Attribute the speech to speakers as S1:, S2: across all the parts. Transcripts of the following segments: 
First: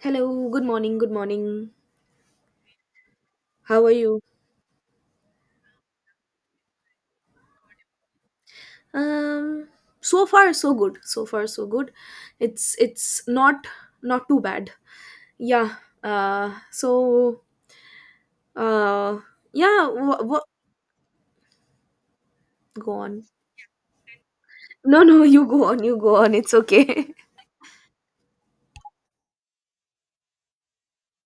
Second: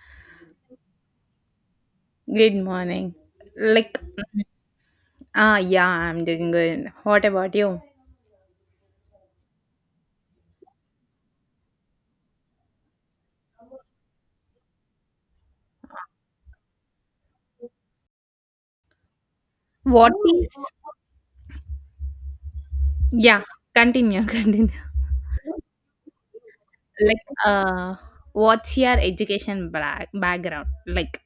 S1: Hello, good morning, good morning.
S2: Good morning.
S1: How are
S2: Like,
S1: you?
S2: yeah, I'm doing good. What about you?
S1: Um so far so good. So far so good. It's not too bad. Yeah. Uh so uh yeah,
S2: What
S1: what
S2: is?
S1: go on.
S2: Yeah, continue, continue.
S1: No, no, you go on, you go on. It's okay.
S2: like uh what's your education black background like,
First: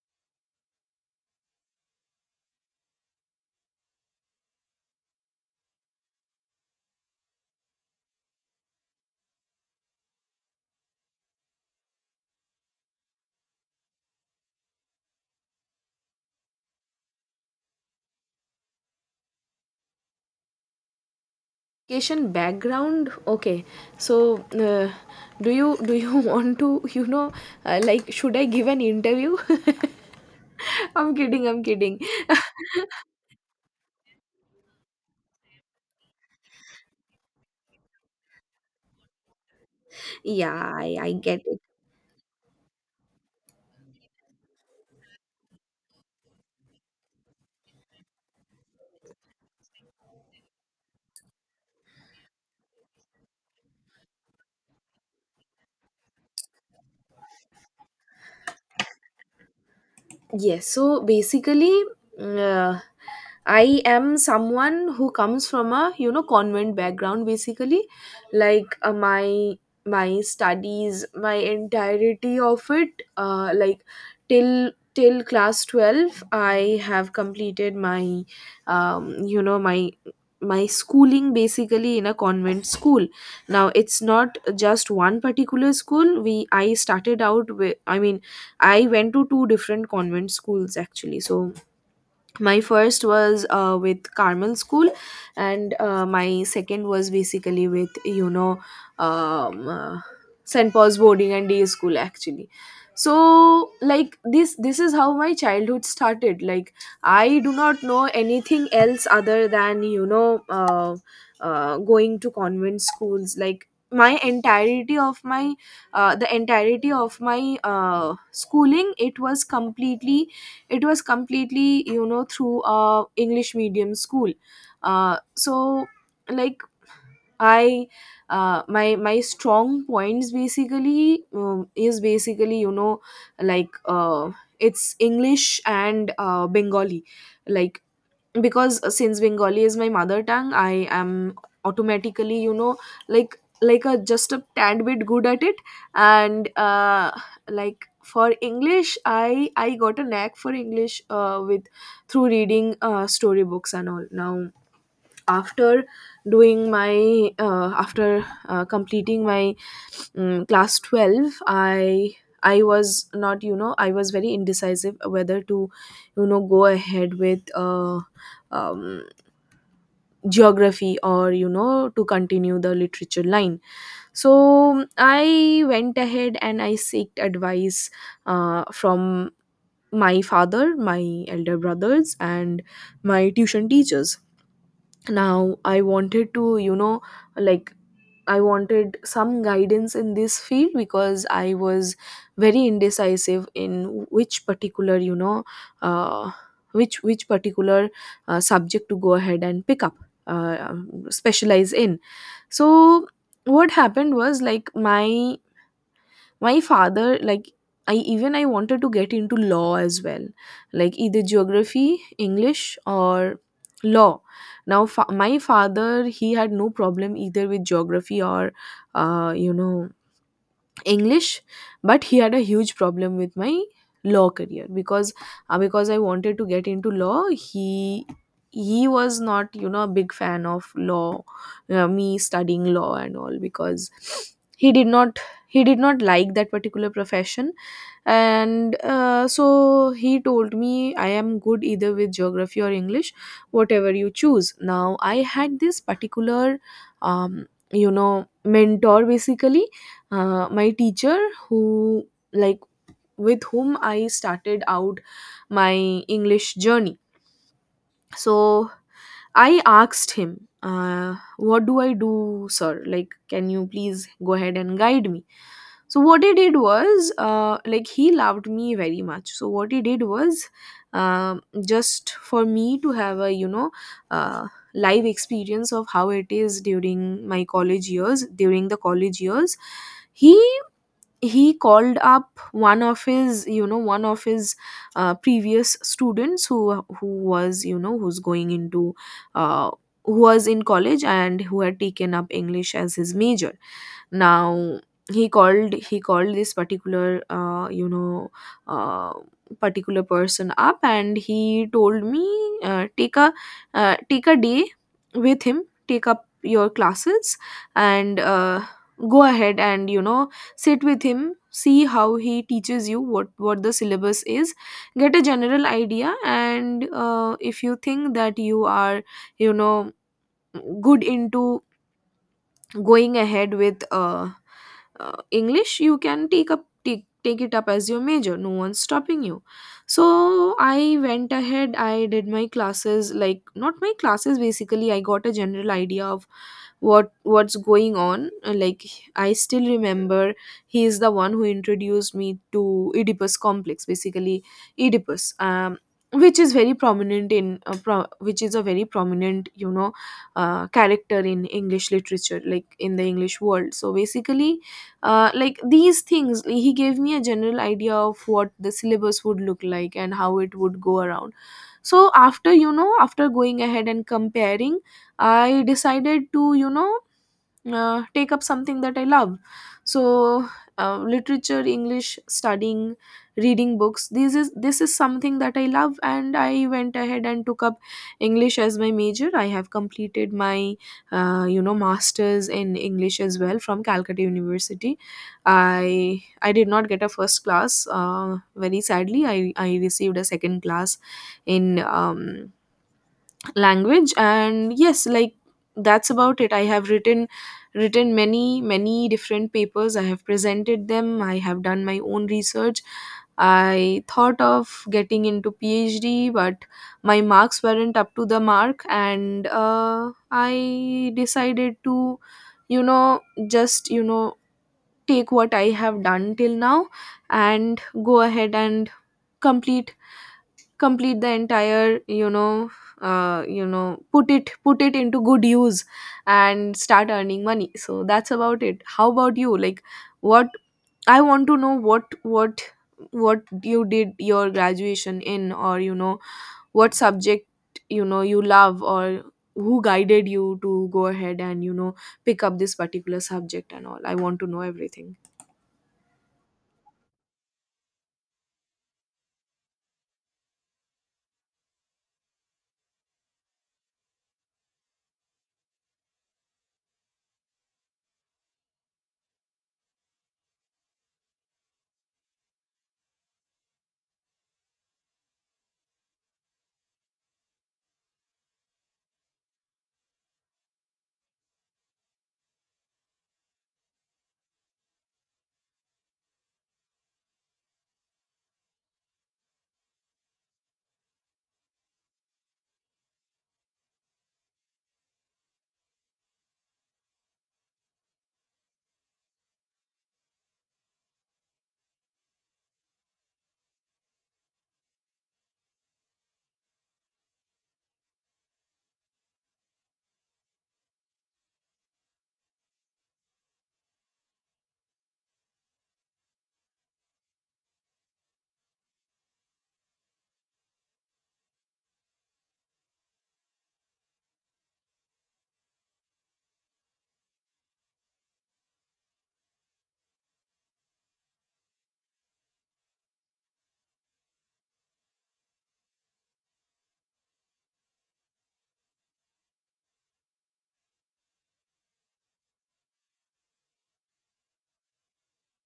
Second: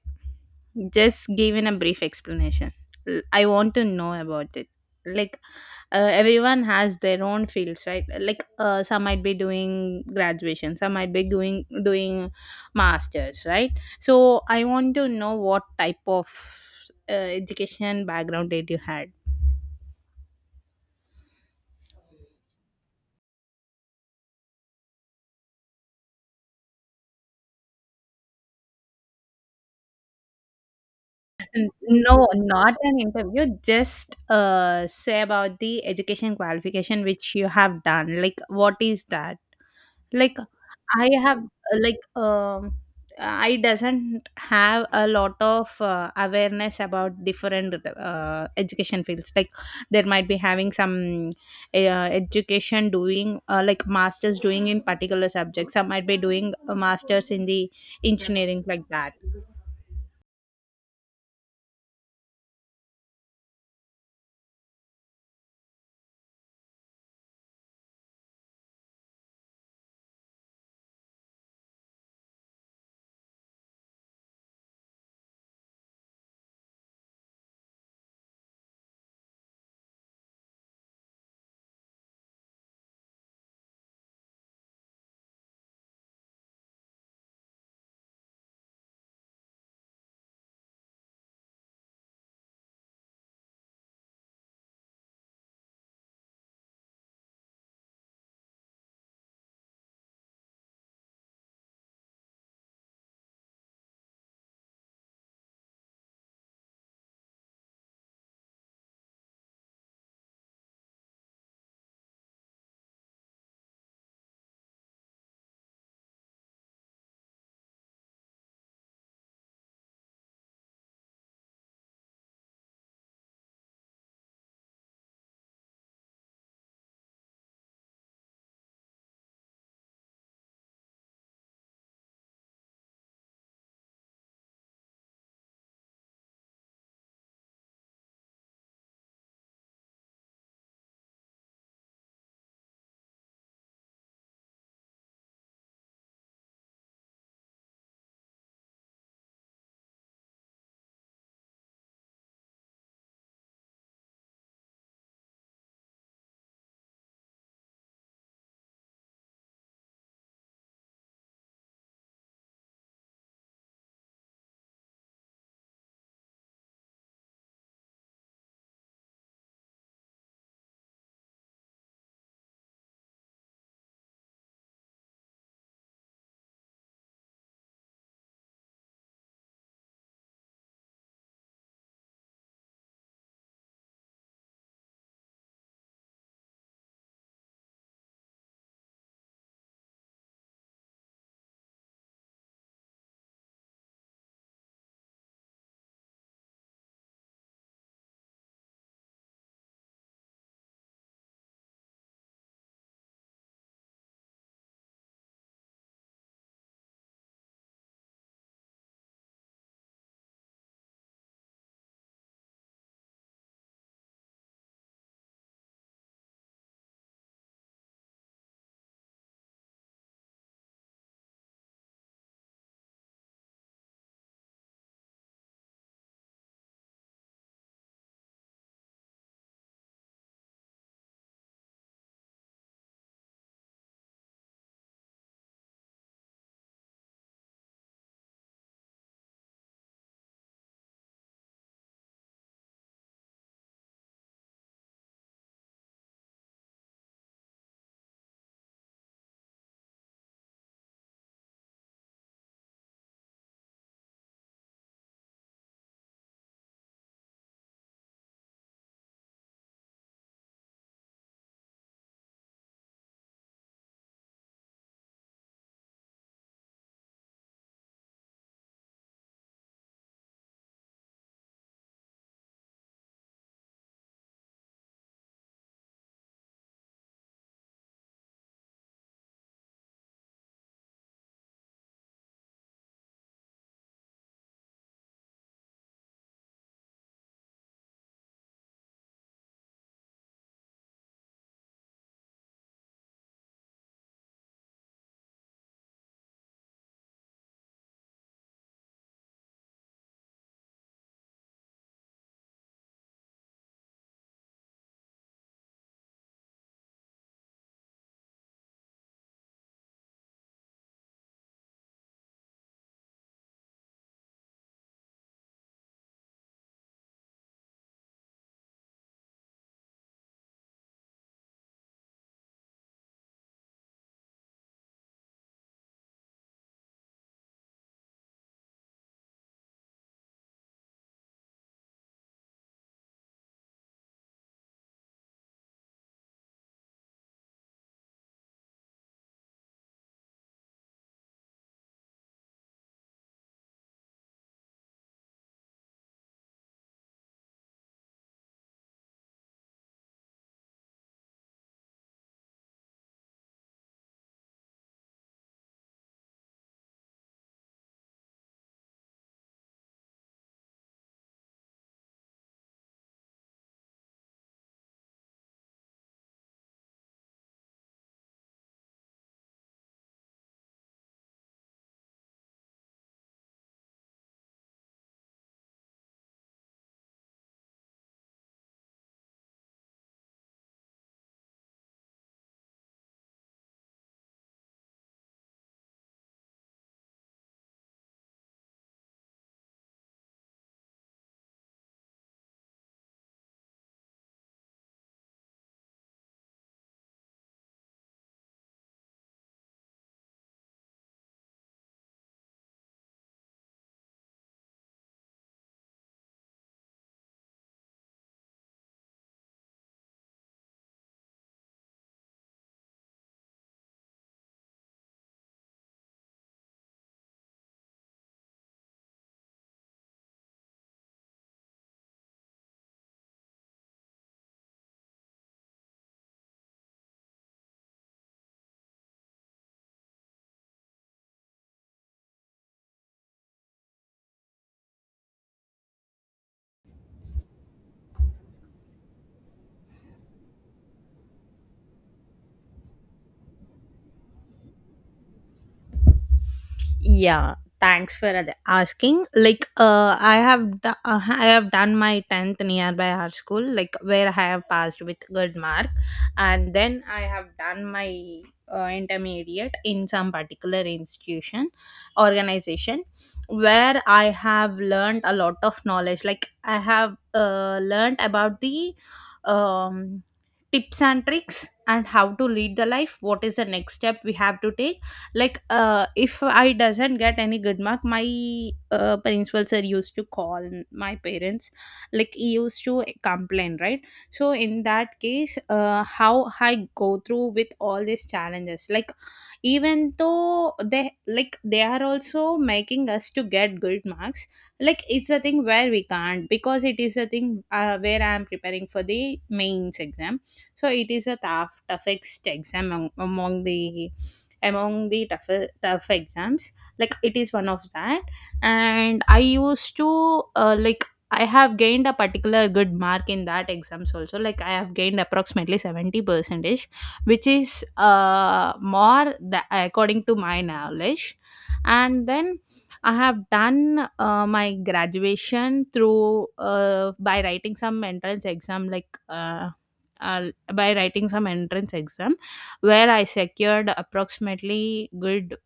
S2: just given a brief explanation. I want to know about it. Like, everyone has their own fields, right? Like, some might be doing graduation, some might be doing masters, right? So I want to know what type of education background did you had.
S1: Education background. Okay. So do you want to, like should I give an interview? I'm kidding, I'm kidding.
S2: No, not an interview. Just say about the education qualification which you have done. Like, what is that? Like,
S1: Yeah,
S2: I
S1: I get
S2: have,
S1: it.
S2: like, I doesn't have a lot of awareness about different education fields. Like, there might be having some education doing like masters doing in particular subjects. Some might be doing a masters in the engineering like that.
S1: Yes, so basically, mm, uh, I am someone who comes from a, you know, convent background. Basically, like my my studies, my entirety of it, till class 12. I have completed my my my schooling basically in a convent school. Now it's not just one particular school, we I started out with I mean I went to two different convent schools actually. So my first was with Carmel School, and my second was basically with, um, uh, St Paul's Boarding and Day School actually. So like this is how my childhood started. Like, I do not know anything else other than, going to convent schools. Like, my entirety of my the entirety of my schooling, it was completely you know, through a English medium school. So like I my my strong points basically is basically, you know, like it's English and Bengali. Like, because since Bengali is my mother tongue, I am automatically, you know, like a just a tad bit good at it. And like for English, I got a knack for English with through reading storybooks and all. Now, after after completing my class 12, I was not, you know, I was very indecisive whether to, you know, go ahead with um, geography, or you know, to continue the literature line. So I went ahead and I seeked advice from my father, my elder brothers, and my tuition teachers. Now I wanted to, you know, like I wanted some guidance in this field because I was very indecisive in which particular, you know, uh, which particular subject to go ahead and pick up, specialize in. So what happened was, like, my father, like, I wanted to get into law as well, like either geography, English, or law. Now my father, he had no problem either with geography or, uh, you know English, but he had a huge problem with my law career because I wanted to get into law. He was not, you know, a big fan of law, me studying law and all, because he did not like that particular profession. And so he told me, I am good either with geography or English, whatever you choose. Now I had this particular um, you know, mentor, basically, my teacher, who, like, with whom I started out my English journey. So I asked him, what do I do, sir, like can you please go ahead and guide me. So what he did was, like, he loved me very much, so what he did was, um just for me to have a, you know, uh, live experience of how it is during my college years, during the college years, he called up one of his, you know, one of his previous students, who was, you know, who's going into uh, who was in college and who had taken up English as his major. Now he called this particular, uh, particular person up, and he told me, uh, take a take a day with him, take up your classes, and go ahead and, you know, sit with him, see how he teaches you, what the syllabus is, get a general idea. And if you think that you are, you know, good into going ahead with English, you can take, take it up as your major, no one's stopping you. So I went ahead, I did my classes, like, not my classes, basically I got a general idea of what what's going on. Like, I still remember he is the one who introduced me to Oedipus complex, basically. Oedipus Which is very prominent in, which is a very prominent, you know, character in English literature, like in the English world. So basically, like these things, he gave me a general idea of what the syllabus would look like and how it would go around. So after, you know, after going ahead and comparing, I decided to, you know, take up something that I love. So literature, English, studying, reading books, this is something that I love, and I went ahead and took up English as my major. I have completed my you know, masters in English as well from Calcutta University. I did not get a first class, very sadly, I received a second class in language. And yes, like, that's about it. I have written many many different papers, I have presented them, I have done my own research. I thought of getting into PhD, but my marks weren't up to the mark, and I decided to, you know, just, you know, take what I have done till now, and go ahead and complete the entire, you know, put it into good use and start earning money. So that's about it. How about you? Like, what I want to know what you did your graduation in, or you know, what subject, you know, you love, or who guided you to go ahead and, you know, pick up this particular subject and all, I want to know everything.
S2: Yeah, thanks for asking. Like, I have I have done my tenth nearby our school, like where I have passed with good mark, and then I have done my intermediate in some particular institution, organization, where I have learned a lot of knowledge. Like, I have learned about the um tips and tricks, and how to lead the life, what is the next step we have to take. Like, if I doesn't get any good mark, my principal sir used to call my parents, like he used to complain, right? So in that case, how I go through with all these challenges. Like, even though they, like they are also making us to get good marks, like it's a thing where we can't, because it is a thing where I am preparing for the mains exam. So it is a tough tough exam among the among the tough, tough exams. Like it is one of that. And I used to like, I have gained a particular good mark in that exams also. Like, I have gained approximately 70 percentage, which is more according to my knowledge. And then I have done my graduation through by writing some entrance exam, like uh, by writing some entrance exam where I secured approximately good,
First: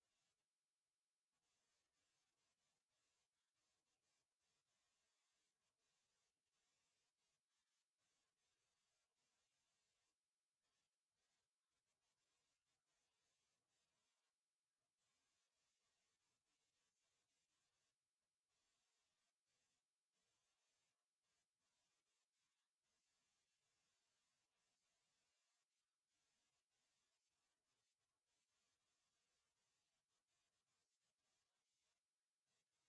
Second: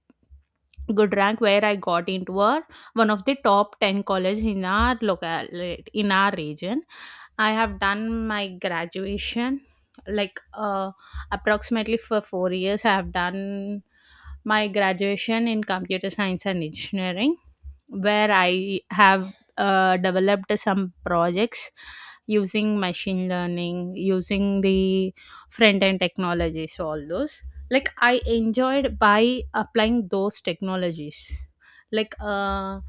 S2: good rank, where I got into a one of the top 10 college in our local, in our region. I have done my graduation, like, approximately for 4 years I have done my graduation in computer science and engineering, where I have developed some projects using machine learning, using the front end technologies, all those. Like, I enjoyed by applying those technologies. Like,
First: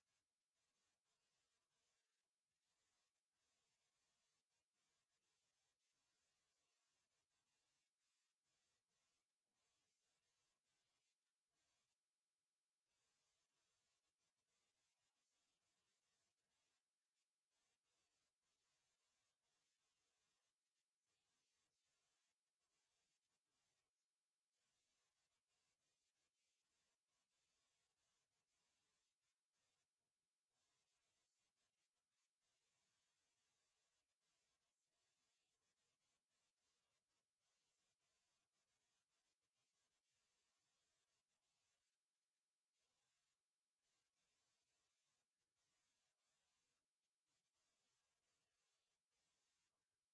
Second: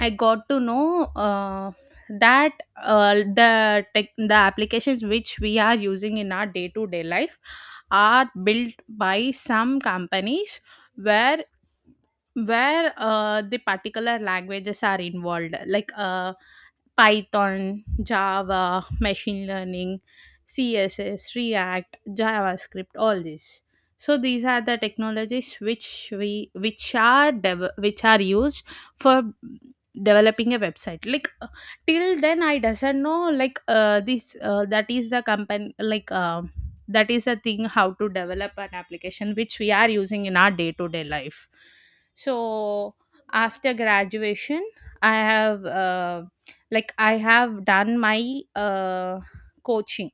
S2: I got to know that the tech, the applications which we are using in our day to day life are built by some companies, where where the particular languages are involved, like, python, java, machine learning, css, react, javascript, all these. So these are the technologies which we, which which are used for developing a website. Like, till then I doesn't know, like, this that is the company, like, that is a thing how to develop an application which we are using in our day to day life. So after graduation, I have like, I have done my coaching.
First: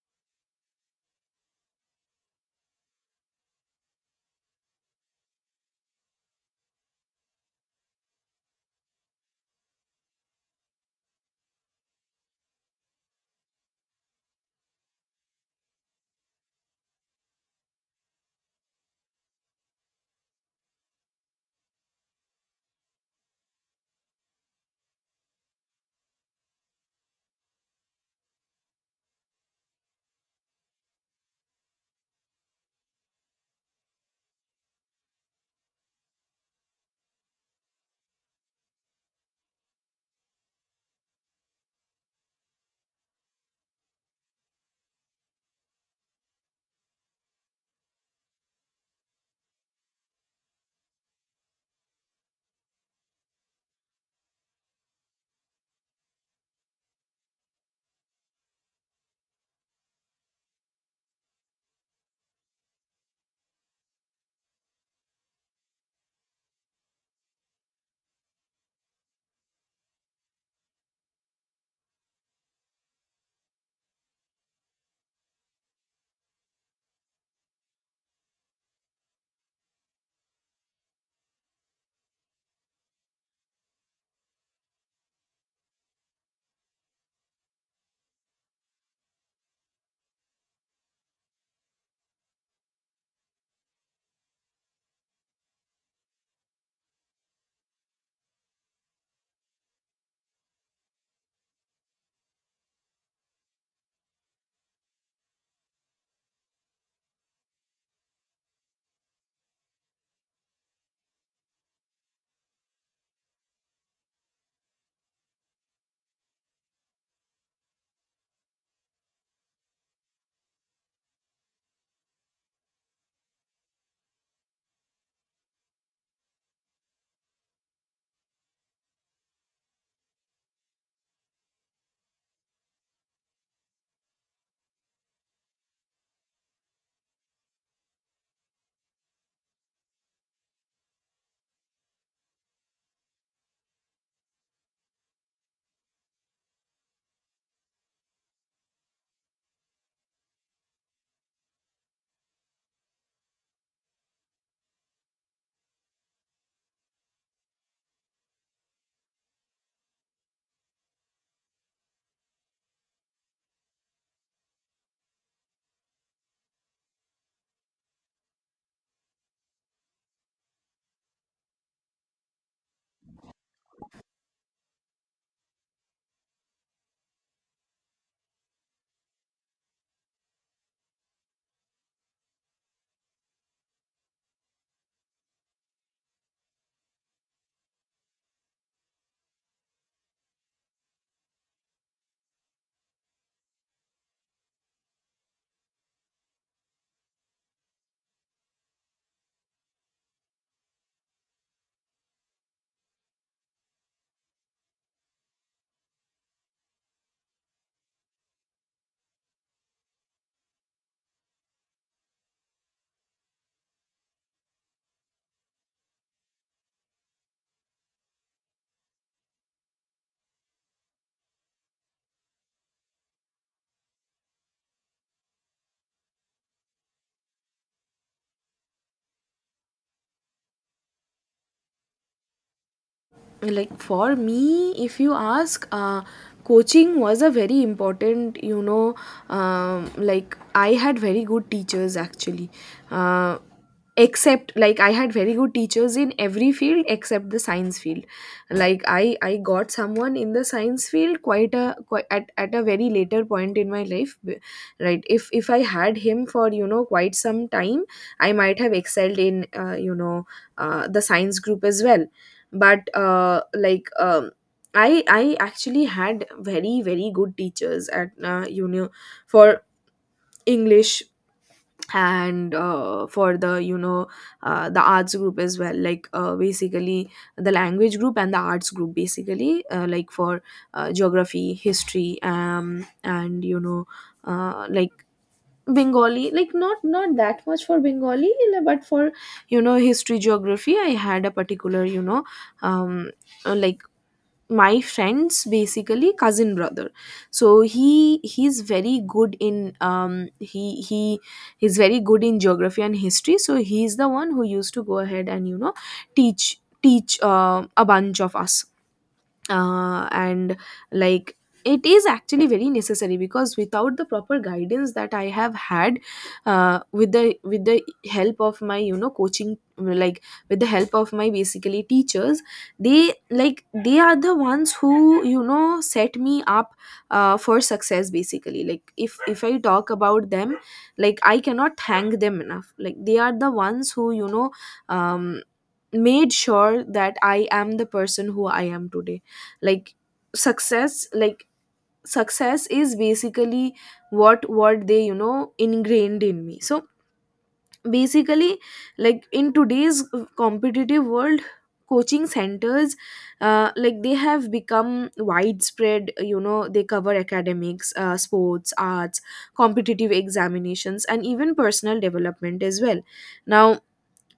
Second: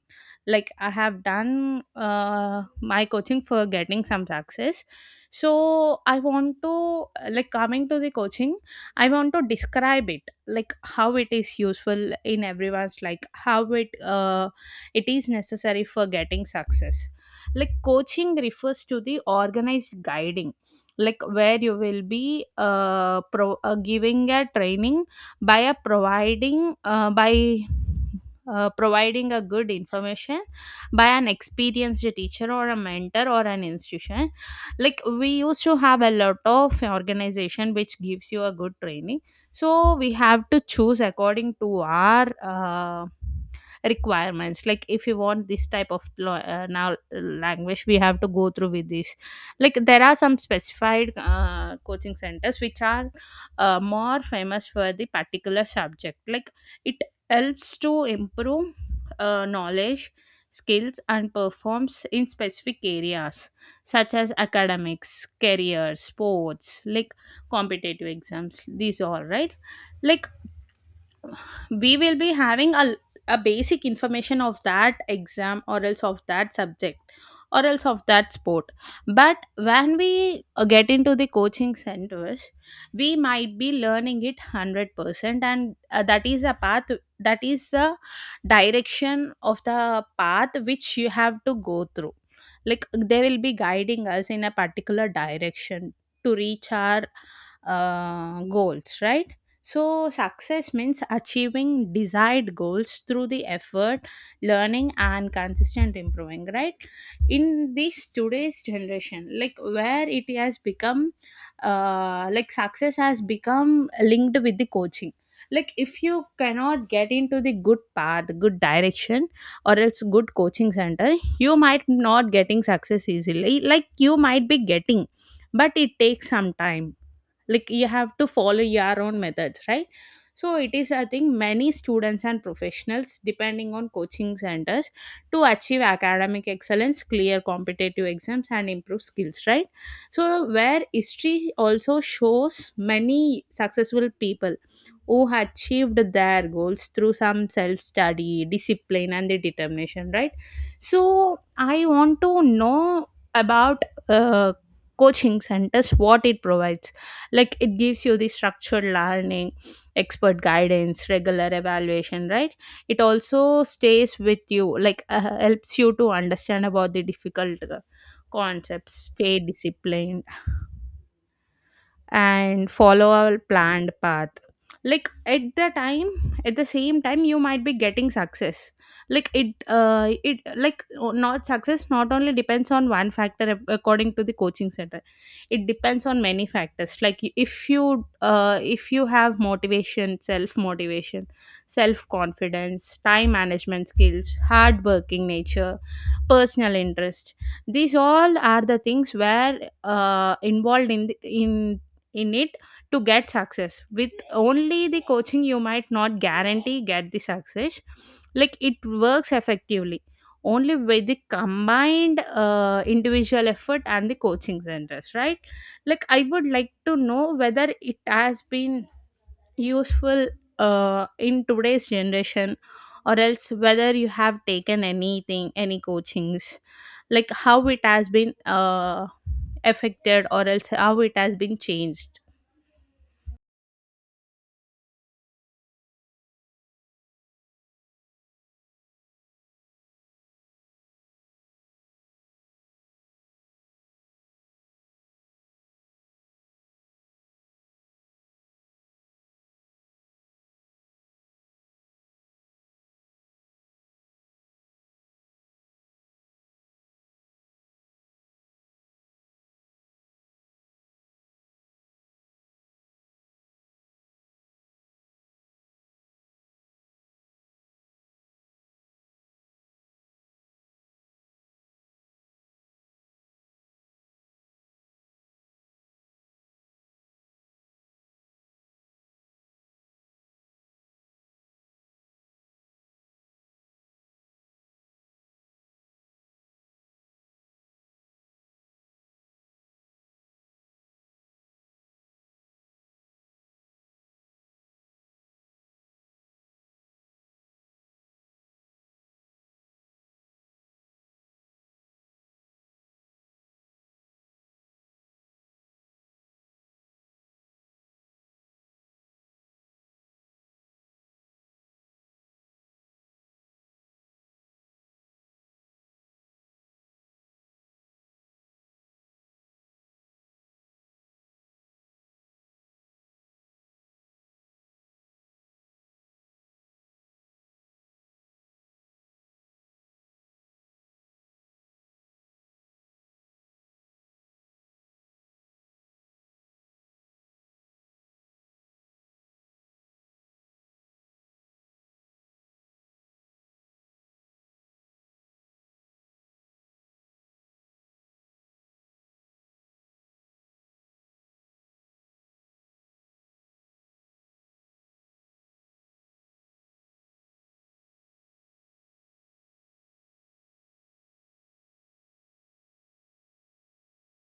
S2: Like, I have done my coaching for getting some success. So I want to like, coming to the coaching, I want to describe it, like how it is useful in everyone's, like how it, uh, it is necessary for getting success. Like, coaching refers to the organized guiding, like where you will be giving a training, by providing a good information by an experienced teacher or a mentor or an institution. Like, we used to have a lot of organization which gives you a good training. So we have to choose according to our requirements. Like, if you want this type of now language, we have to go through with this. Like, there are some specified coaching centers which are more famous for the particular subject. Like, it helps to improve knowledge, skills, and performs in specific areas, such as academics, career, sports, like competitive exams, these all, right? Like, we will be having a basic information of that exam, or else of that subject, or else of that sport. But when we get into the coaching centers, we might be learning it 100% and that is a path, that is the direction of the path which you have to go through. Like, they will be guiding us in a particular direction to reach our goals, right? So success means achieving desired goals through the effort, learning, and consistent improving, right? In this today's generation, like where it has become, like success has become linked with the coaching. Like, if you cannot get into the good path, good direction, or else good coaching center, you might not getting success easily. Like, you might be getting, but it takes some time. Like, you have to follow your own methods, right? So it is, I think many students and professionals depending on coaching centers to achieve academic excellence, clear competitive exams and improve skills, right? So where history also shows many successful people who achieved their goals through some self study, discipline and the determination, right? So I want to know about uh, coaching centers, what it provides. Like, it gives you the structured learning, expert guidance, regular evaluation, right? It also stays with you, like helps you to understand about the difficult concepts, stay disciplined and follow a planned path. Like, at the same time you might be getting success. Like, it, it like, not success not only depends on one factor, according to the coaching center, it depends on many factors. Like, if you have motivation, self motivation, self confidence, time management skills, hard working nature, personal interest, these all are the things where involved in the, in it. To get success with only the coaching, you might not guarantee get the success. Like, it works effectively only with the combined individual effort and the coaching centers, right? Like, I would like to know whether it has been useful in today's generation, or else whether you have taken anything, any coachings, like how it has been affected, or else how it has been changed.
S1: Like, for me, if you ask, coaching was a very important, you know, like, I had very good teachers actually. uh, Except, like, I had very good teachers in every field except the science field. Like, I got someone in the science field quite a quite at a very later point in my life. Right, if I had him for, you know, quite some time, I might have excelled in, the science group as well. But I actually had very very good teachers at, for English and for the, the arts group as well. Like basically the language group and the arts group, basically, like for geography, history, and you know, uh, like Bengali, like not that much for Bengali, but for, you know, history, geography, I had a particular, you know, um uh, like my friend's basically cousin brother, so he's very good in he's very good in geography and history. So he's the one who used to go ahead and, you know, teach a bunch of us. And Like, it is actually very necessary, because without the proper guidance that I have had with the help of my, you know, coaching, like, with the help of my, basically, teachers, they, like, they are the ones who, you know, set me up for success, basically. Like, if I talk about them, like, I cannot thank them enough. Like, they are the ones who, you know, um, made sure that I am the person who I am today. Like, success like success is basically what they, you know, ingrained in me. So basically, like, in today's competitive world, coaching centers, like, they have become widespread. You know, they cover academics, sports, arts, competitive examinations, and even personal development as well. Now,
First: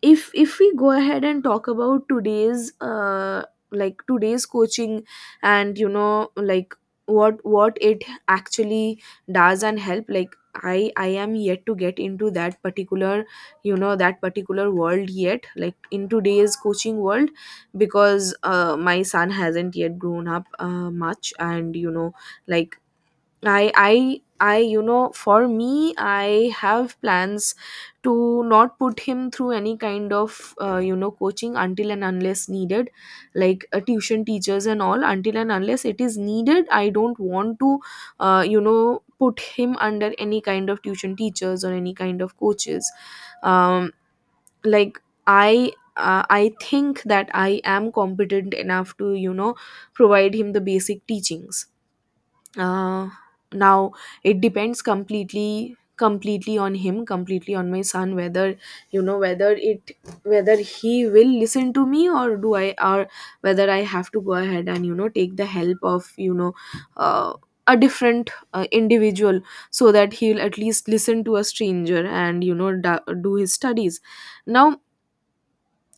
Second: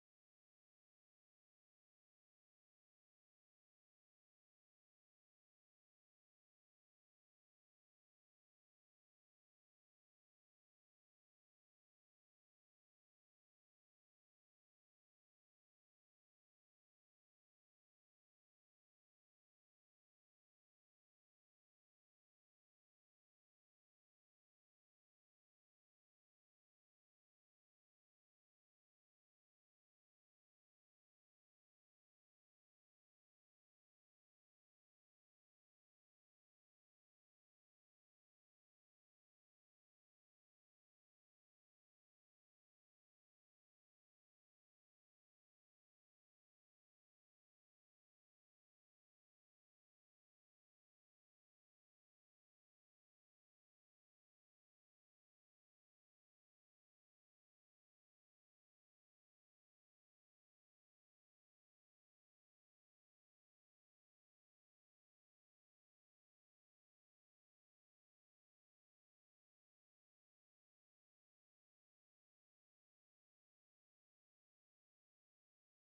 S1: if we go ahead and talk about today's like today's coaching, and you know, like, what it actually does and help, like, I am yet to get into that particular, you know, that particular world yet, like, in today's coaching world, because my son hasn't yet grown up much. And you know, like, I, you know, for me, I have plans to not put him through any kind of, coaching until and unless needed. Like tuition teachers and all, until and unless it is needed, I don't want to, put him under any kind of tuition teachers or any kind of coaches. um like I think that I am competent enough to, you know, provide him the basic teachings. uh, Now it depends completely on him, completely on my son, whether, you know, whether he will listen to me or do I or whether I have to Go ahead and take the help of uh, a different individual so that he'll at least listen to a stranger and do his studies. Now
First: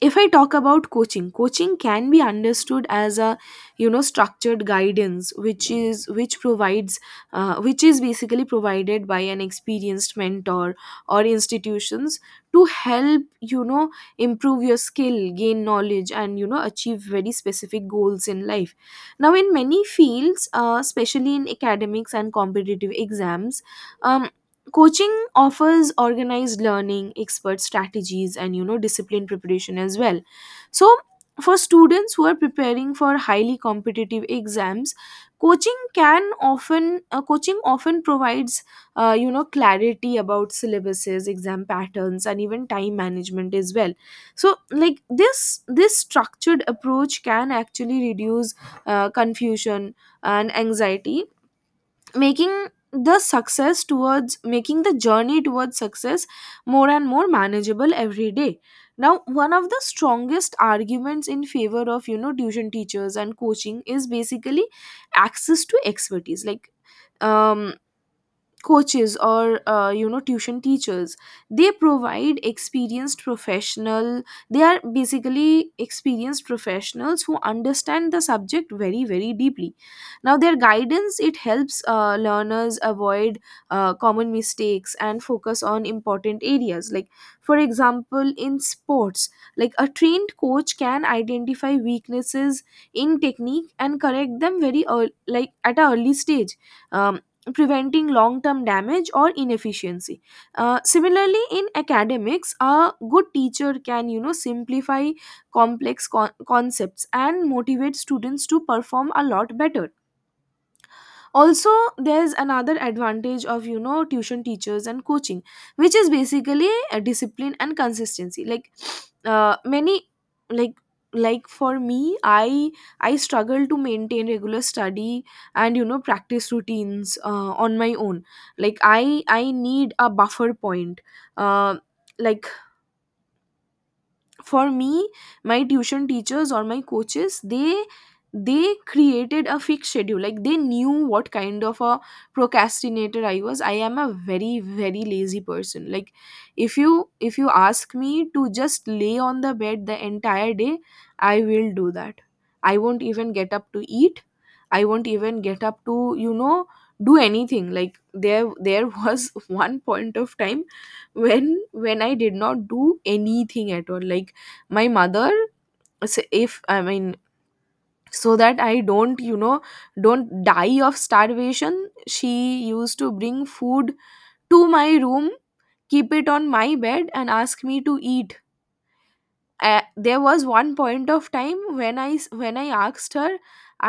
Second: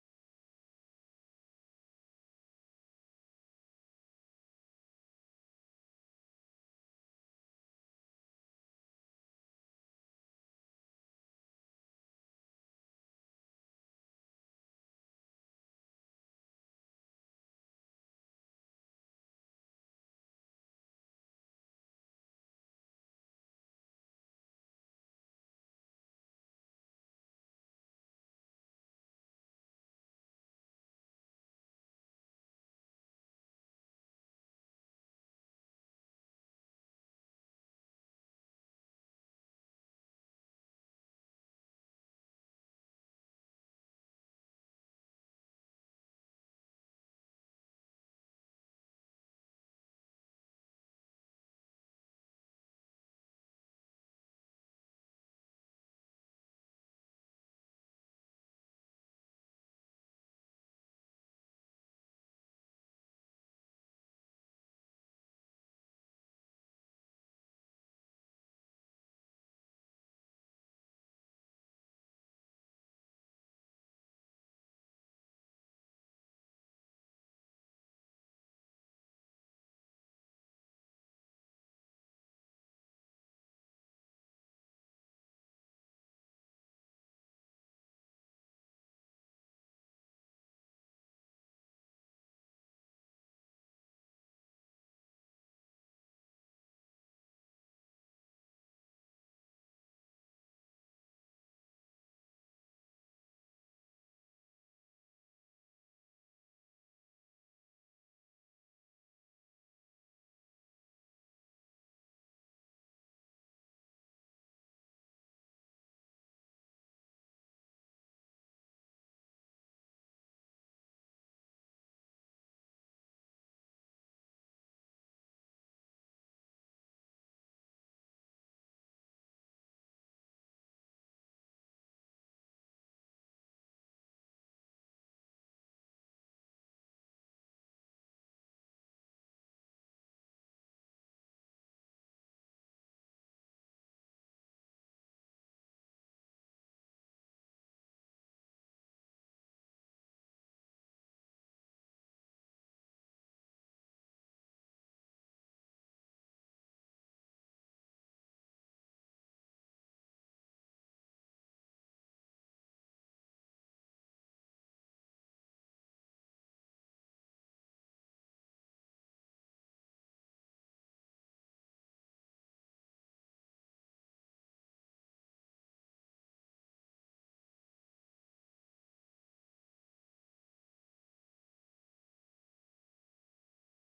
S1: if I talk about coaching, coaching can be understood as a structured guidance which is which provides which is basically provided by an experienced mentor or institutions to help you know improve your skill, gain knowledge, and achieve very specific goals in life. Now in many fields, especially in academics and competitive exams, um, coaching offers organized learning, expert strategies, and discipline preparation as well. So for students who are preparing for highly competitive exams, coaching often provides clarity about syllabuses, exam patterns, and even time management as well. So like this structured approach can actually reduce confusion and anxiety, making the success towards making the journey towards success more and more manageable every day. Now one of the strongest arguments in favor of tuition teachers and coaching is basically access to expertise. Like, um coaches or tuition teachers, they provide experienced professional they are basically experienced professionals who understand the subject very very deeply. Now their guidance, it helps learners avoid common mistakes and focus on important areas. Like for example, in sports, like a trained coach can identify weaknesses in technique and correct them very early, like at an early stage, um, preventing long term damage or inefficiency. Similarly, in academics, a good teacher can simplify concepts and motivate students to perform a lot better. Also, there's another advantage of tuition teachers and coaching, which is basically a discipline and consistency. Like many, like, like for me, I struggle to maintain regular study and practice routines on my own. Like I need a buffer point, uh, like, for me, my tuition teachers or my coaches, they created a fixed schedule. Like, they knew what kind of a procrastinator I was. I am a very very lazy person. Like, if you ask me to just lay on the bed the entire day, I will do that. I won't even get up to eat. I won't even get up to do anything. Like, there was one point of time when I did not do anything at all. Like, my mother, s- if I mean so that I don't don't die of starvation, she used to bring food to my room, keep it on my bed, and ask me to eat. There was one point of time when when I asked her,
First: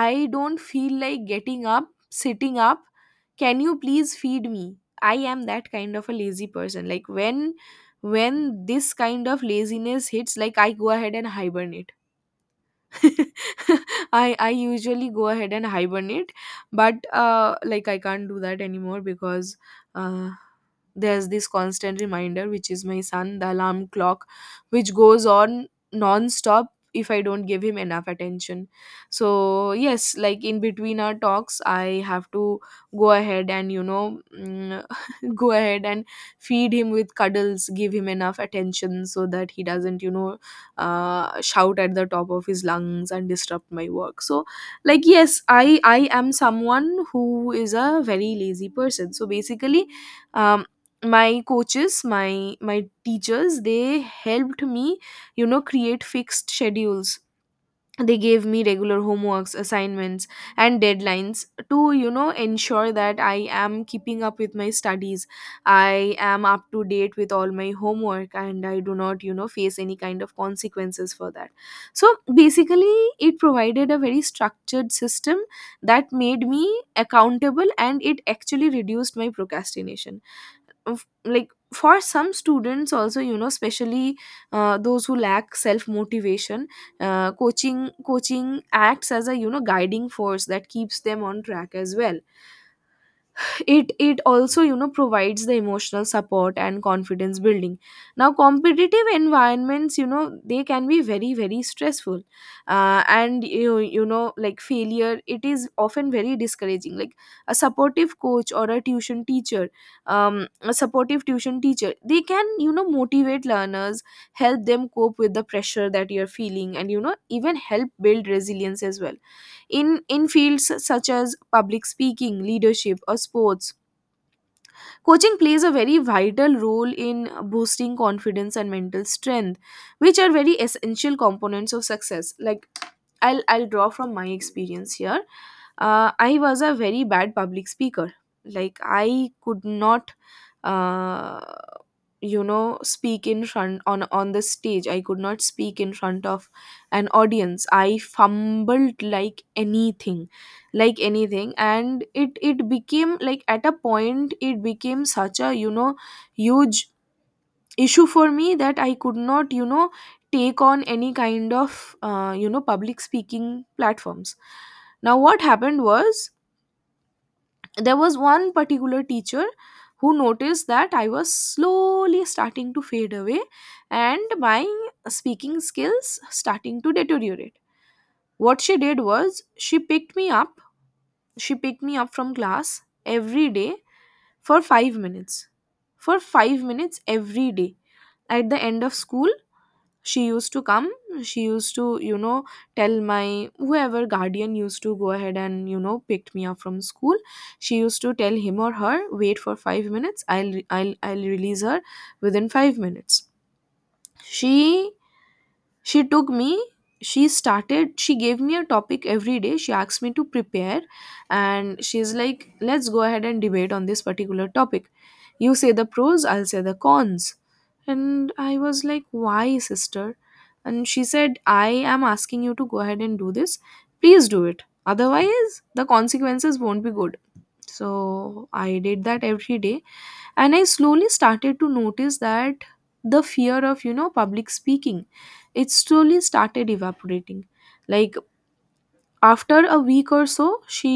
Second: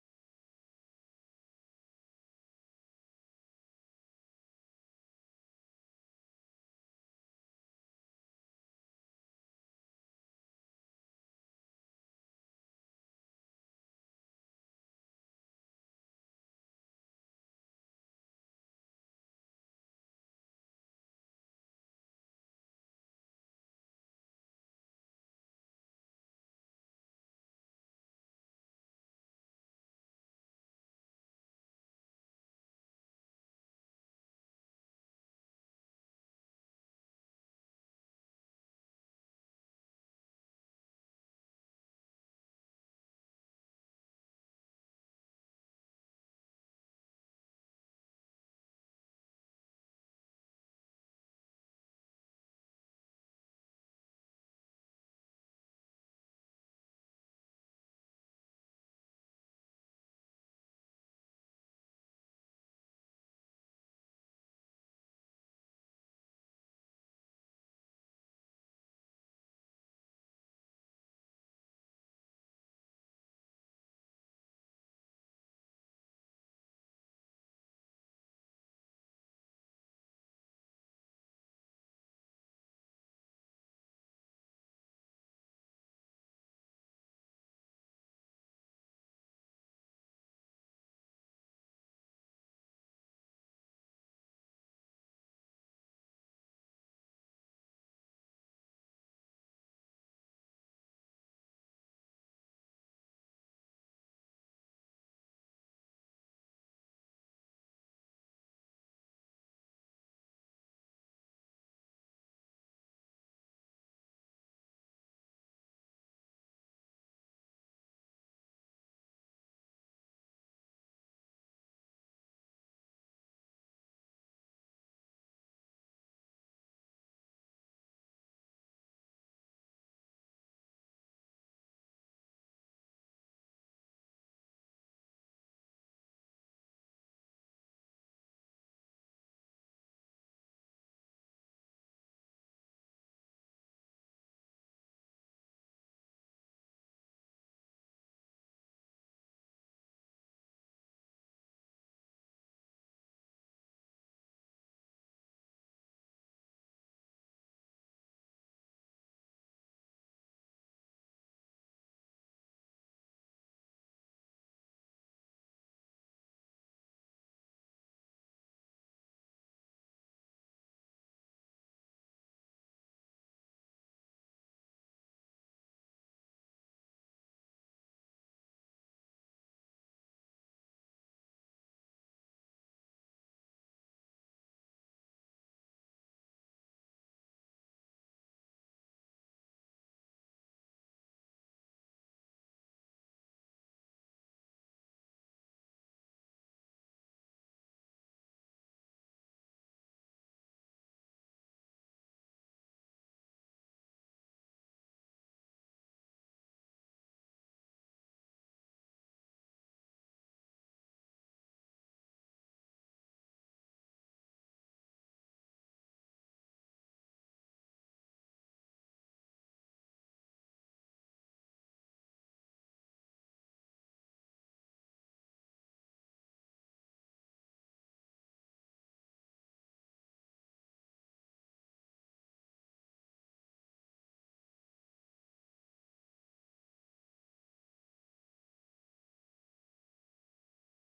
S1: I don't feel like getting up, sitting up. Can you please feed me? I am that kind of a lazy person. Like, when when this kind of laziness hits, like, I go ahead and hibernate. I usually go ahead and hibernate, but like, I can't do that anymore because uh, there's this constant reminder, which is my son, the alarm clock, which goes on non-stop if I don't give him enough attention. So yes, like, in between our talks, I have to go ahead and go ahead and feed him with cuddles, give him enough attention so that he doesn't shout at the top of his lungs and disrupt my work. So like, yes, I am someone who is a very lazy person. So basically, um my coaches, my teachers, they helped me create fixed schedules. They gave me regular homeworks, assignments, and deadlines to ensure that I am keeping up with my studies, I am up to date with all my homework, and I do not face any kind of consequences for that. So basically, it provided a very structured system that made me accountable, and it actually reduced my procrastination. Like, for some students also, especially those who lack self motivation, coaching acts as a guiding force that keeps them on track as well. It also provides the emotional support and confidence building. Now competitive environments, they can be very very stressful, and like failure, it is often very discouraging. Like, a supportive coach or a tuition teacher, a supportive tuition teacher, they can motivate learners, help them cope with the pressure that you're feeling, and even help build resilience as well. In fields such as public speaking, leadership, or sports, coaching plays a very vital role in boosting confidence and mental strength, which are very essential components of success. Like, I'll draw from my experience here. I was a very bad public speaker. Like, I could not. Uh, you know, speak in front, on the stage. I could not speak in front of an audience. I fumbled like anything, like anything. And it became, like, at a point it became such a huge issue for me that I could not take on any kind of public speaking platforms. Now what happened was, there was one particular teacher who noticed that I was slowly starting to fade away and my speaking skills starting to deteriorate. What she did was, she picked me up, she picked me up from class every day for 5 minutes. For 5 minutes every day. At the end of school, she used to come, she used to you know tell my whoever guardian used to go ahead and picked me up from school, she used to tell him or her, wait for 5 minutes, I'll release her within 5 minutes. she she took me, she gave me a topic every day. She asked me to prepare, and she's like, let's go ahead and debate on this particular topic. You say the pros, I'll say the cons. And I was like, why, sister? And she said, I am asking you to go ahead and do this. Please do it. Otherwise, the consequences won't be good. So I did that every day, and I slowly started to notice that the fear of public speaking, it slowly started evaporating. Like, after a week or so, she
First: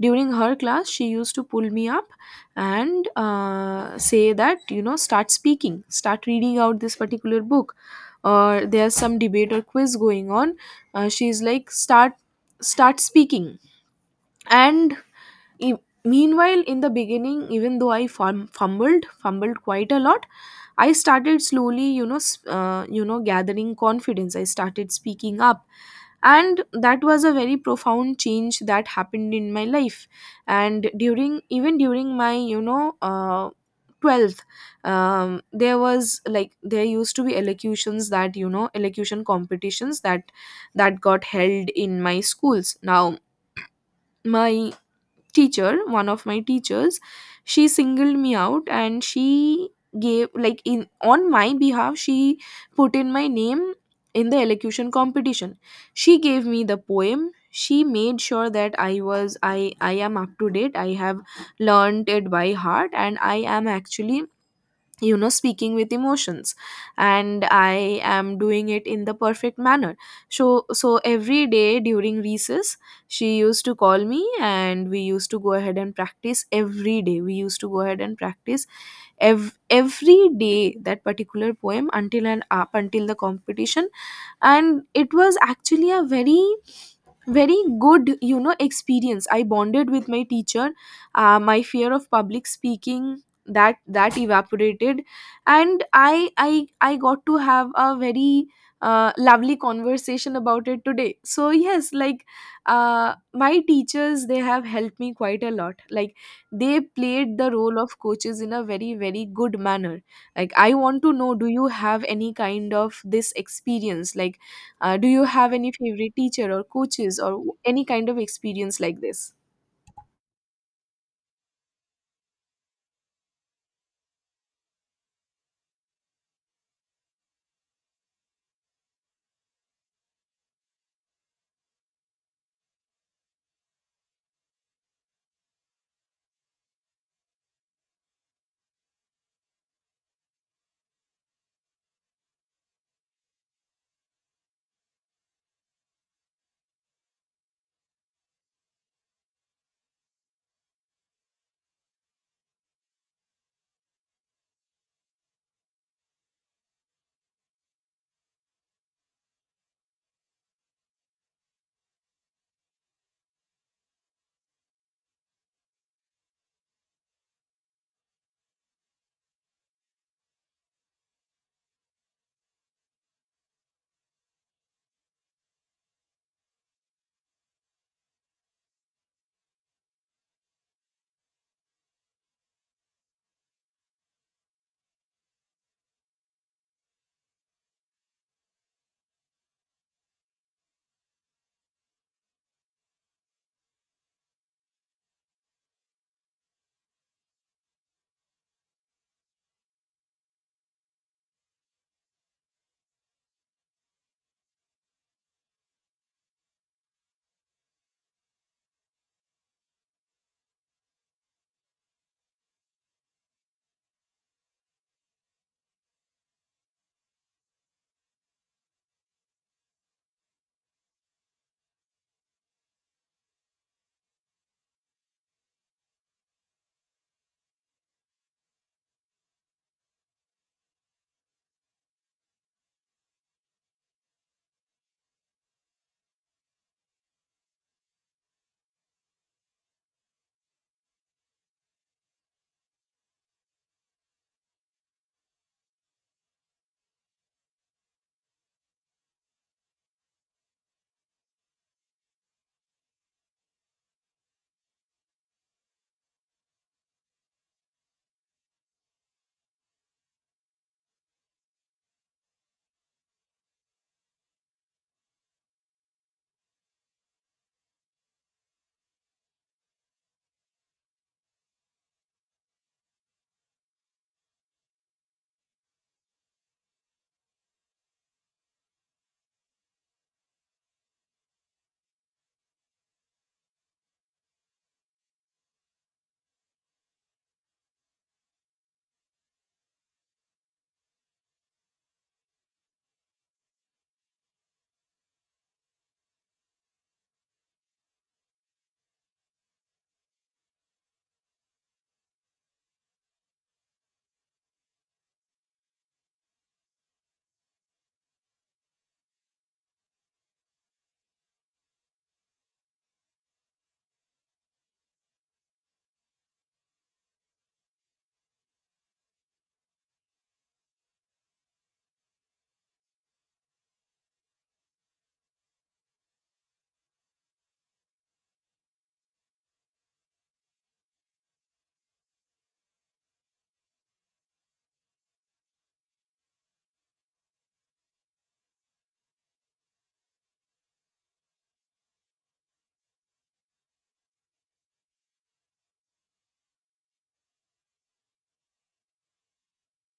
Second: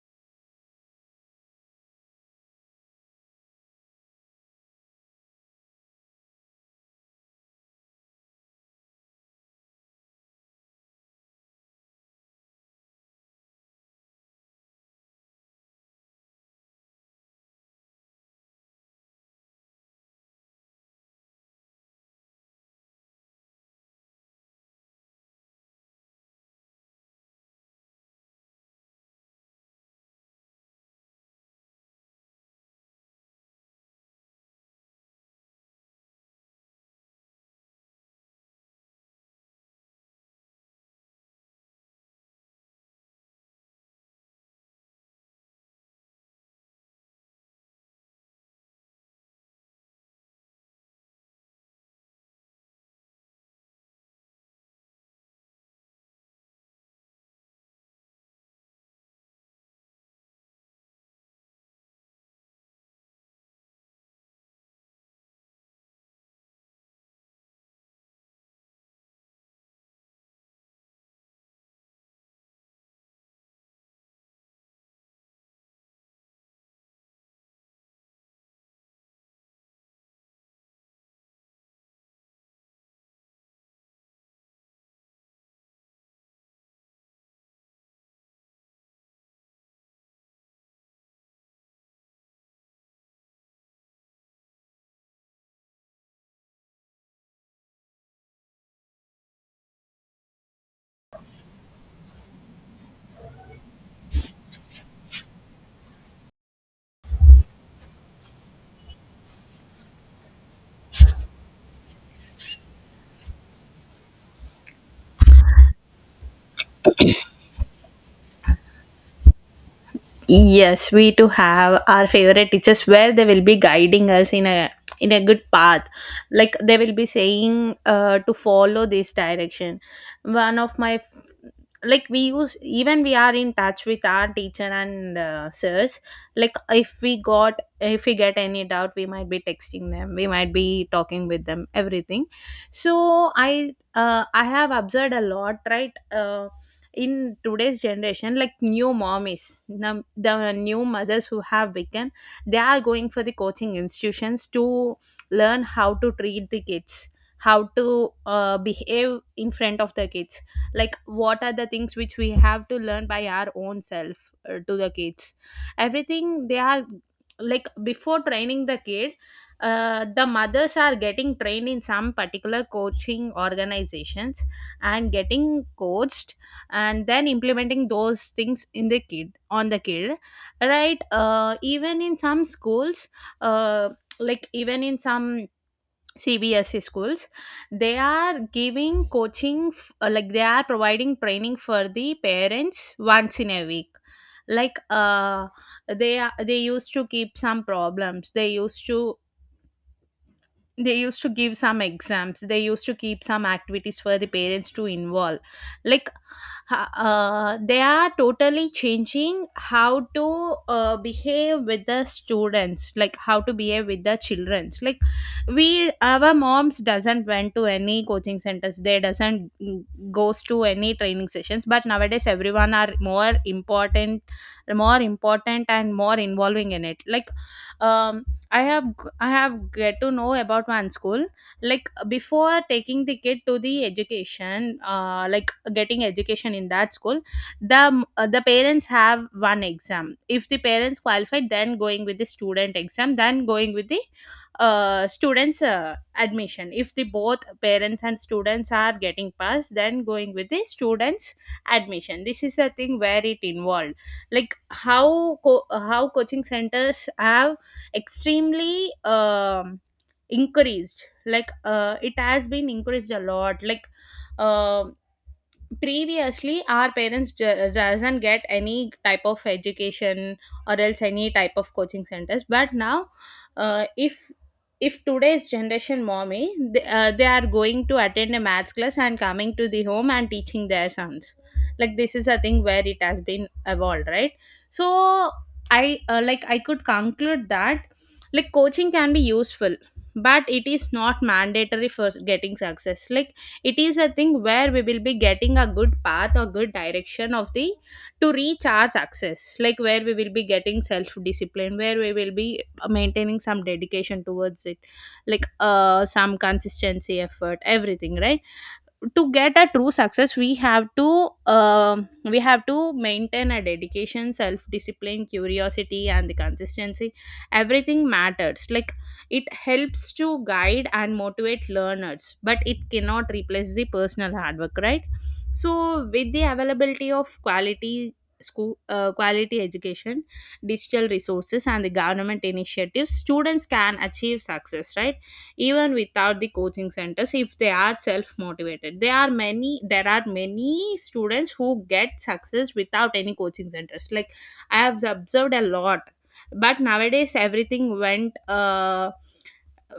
S1: during her class she used to pull me up and say that start speaking, start reading out this particular book, or there's some debate or quiz going on. She's like, start, start speaking. And E- meanwhile, in the beginning, even though I fumbled quite a lot, I started slowly, gathering confidence, I started speaking up, and that was a very profound change that happened in my life. And during, even during my, 12th, there was, like, there used to be elocutions, that, elocution competitions that got held in my schools. Now my teacher, one of my teachers, she singled me out and she gave, like, in, on my behalf, she put in my name in the elocution competition. She gave me the poem, she made sure that I was I am up to date, I have learned it by heart, and I am actually speaking with emotions, and I am doing it in the perfect manner. So every day during recess, she used to call me and we used to go ahead and practice. Every day we used to go ahead and practice every day, that particular poem until and up until the competition. And it was actually a very very good, experience. I bonded with my teacher, my fear of public speaking, that evaporated, and I got to have a very lovely conversation about it today. So yes, like, my teachers, they have helped me quite a lot. Like, they played the role of coaches in a very very good manner. Like, I want to know, do you have any kind of this experience? Like, do you have any favorite teacher or coaches or any kind of experience like this?
S2: Yes, we to have our favorite teachers where they will be guiding us in a good path. Like, they will be saying to follow this direction. One of my, like we use, even we are in touch with our teacher and sirs. Like, if we got, if we get any doubt, we might be texting them, we might be talking with them, everything. So I, I have observed a lot, right? In today's generation, like new mommies, the new mothers who have become, they are going for the coaching institutions to learn how to treat the kids, how to behave in front of the kids, like what are the things which we have to learn by our own self to the kids, everything they are, like before training the kid, the mothers are getting trained in some particular coaching organizations and getting coached, and then implementing those things in the kid, on the kid, right? Even in some schools, uh, like even in some CBSE schools, they are giving coaching, like they are providing training for the parents once in a week. Like, they are, they used to keep some problems. They used to, they used to give some exams, they used to keep some activities for the parents to involve. Like, they are totally changing how to behave with the students, like how to behave with the childrens. Like, we, our moms doesn't went to any coaching centers, they doesn't, goes to any training sessions, but nowadays everyone are more important, more important and more involving in it. Like um I have I have get to know about one school. Like, before taking the kid to the education, like getting education in that school, the the parents have one exam. If the parents qualified, then going with the student exam, then going with the students admission. If the both parents and students are getting passed, then going with the students admission. This is a thing where it involved, like how how coaching centers have extremely increased. Like, it has been increased a lot. Like um previously our parents, doesn't get any type of education or else any type of coaching centers, but now uh, if if today's generation mommy, they are going to attend a maths class and coming to the home and teaching their sons. Like, this is a thing where it has been evolved, right? So I, like, I could conclude that, like coaching can be useful but it is not mandatory for getting success. Like, it is a thing where we will be getting a good path or good direction of the to reach our success. Like, where we will be getting self discipline, where we will be maintaining some dedication towards it. Like, some consistency, effort, everything, right? To get a true success, we have to, um we have to maintain a dedication, self discipline, curiosity and the consistency. Everything matters. Like, it helps to guide and motivate learners, but it cannot replace the personal hard work, right? So with the availability of quality school, quality education, digital resources and the government initiatives, students can achieve success, right? Even without the coaching centers, if they are self motivated, there are many, there are many students who get success without any coaching centers. Like, I have observed a lot. But nowadays everything went, uh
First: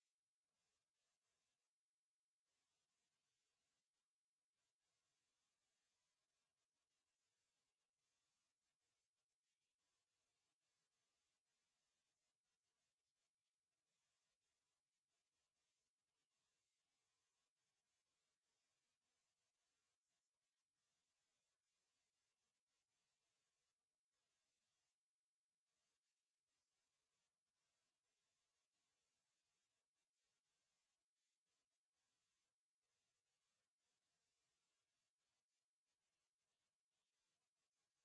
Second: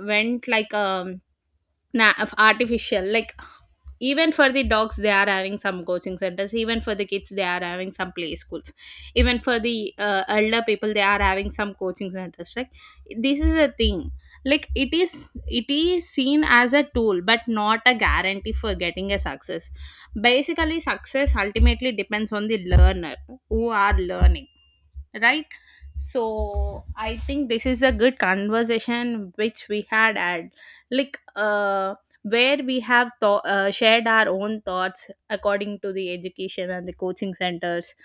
S2: went like, artificial. Like, even for the dogs they are having some coaching centers, even for the kids they are having some play schools, even for the elder people they are having some coaching centers, right? This is a thing. Like, it is, it is seen as a tool but not a guarantee for getting a success. Basically success ultimately depends on the learner who are learning, right? So I think this is a good conversation which we had at, like, where we have shared our own thoughts according to the education and the coaching centers,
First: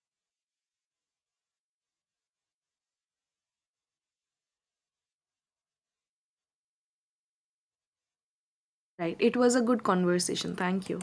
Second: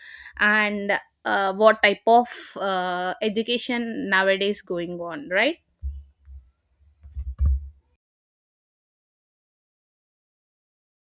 S2: and what type of education nowadays going on, right?
S1: Right. It was a good conversation. Thank you.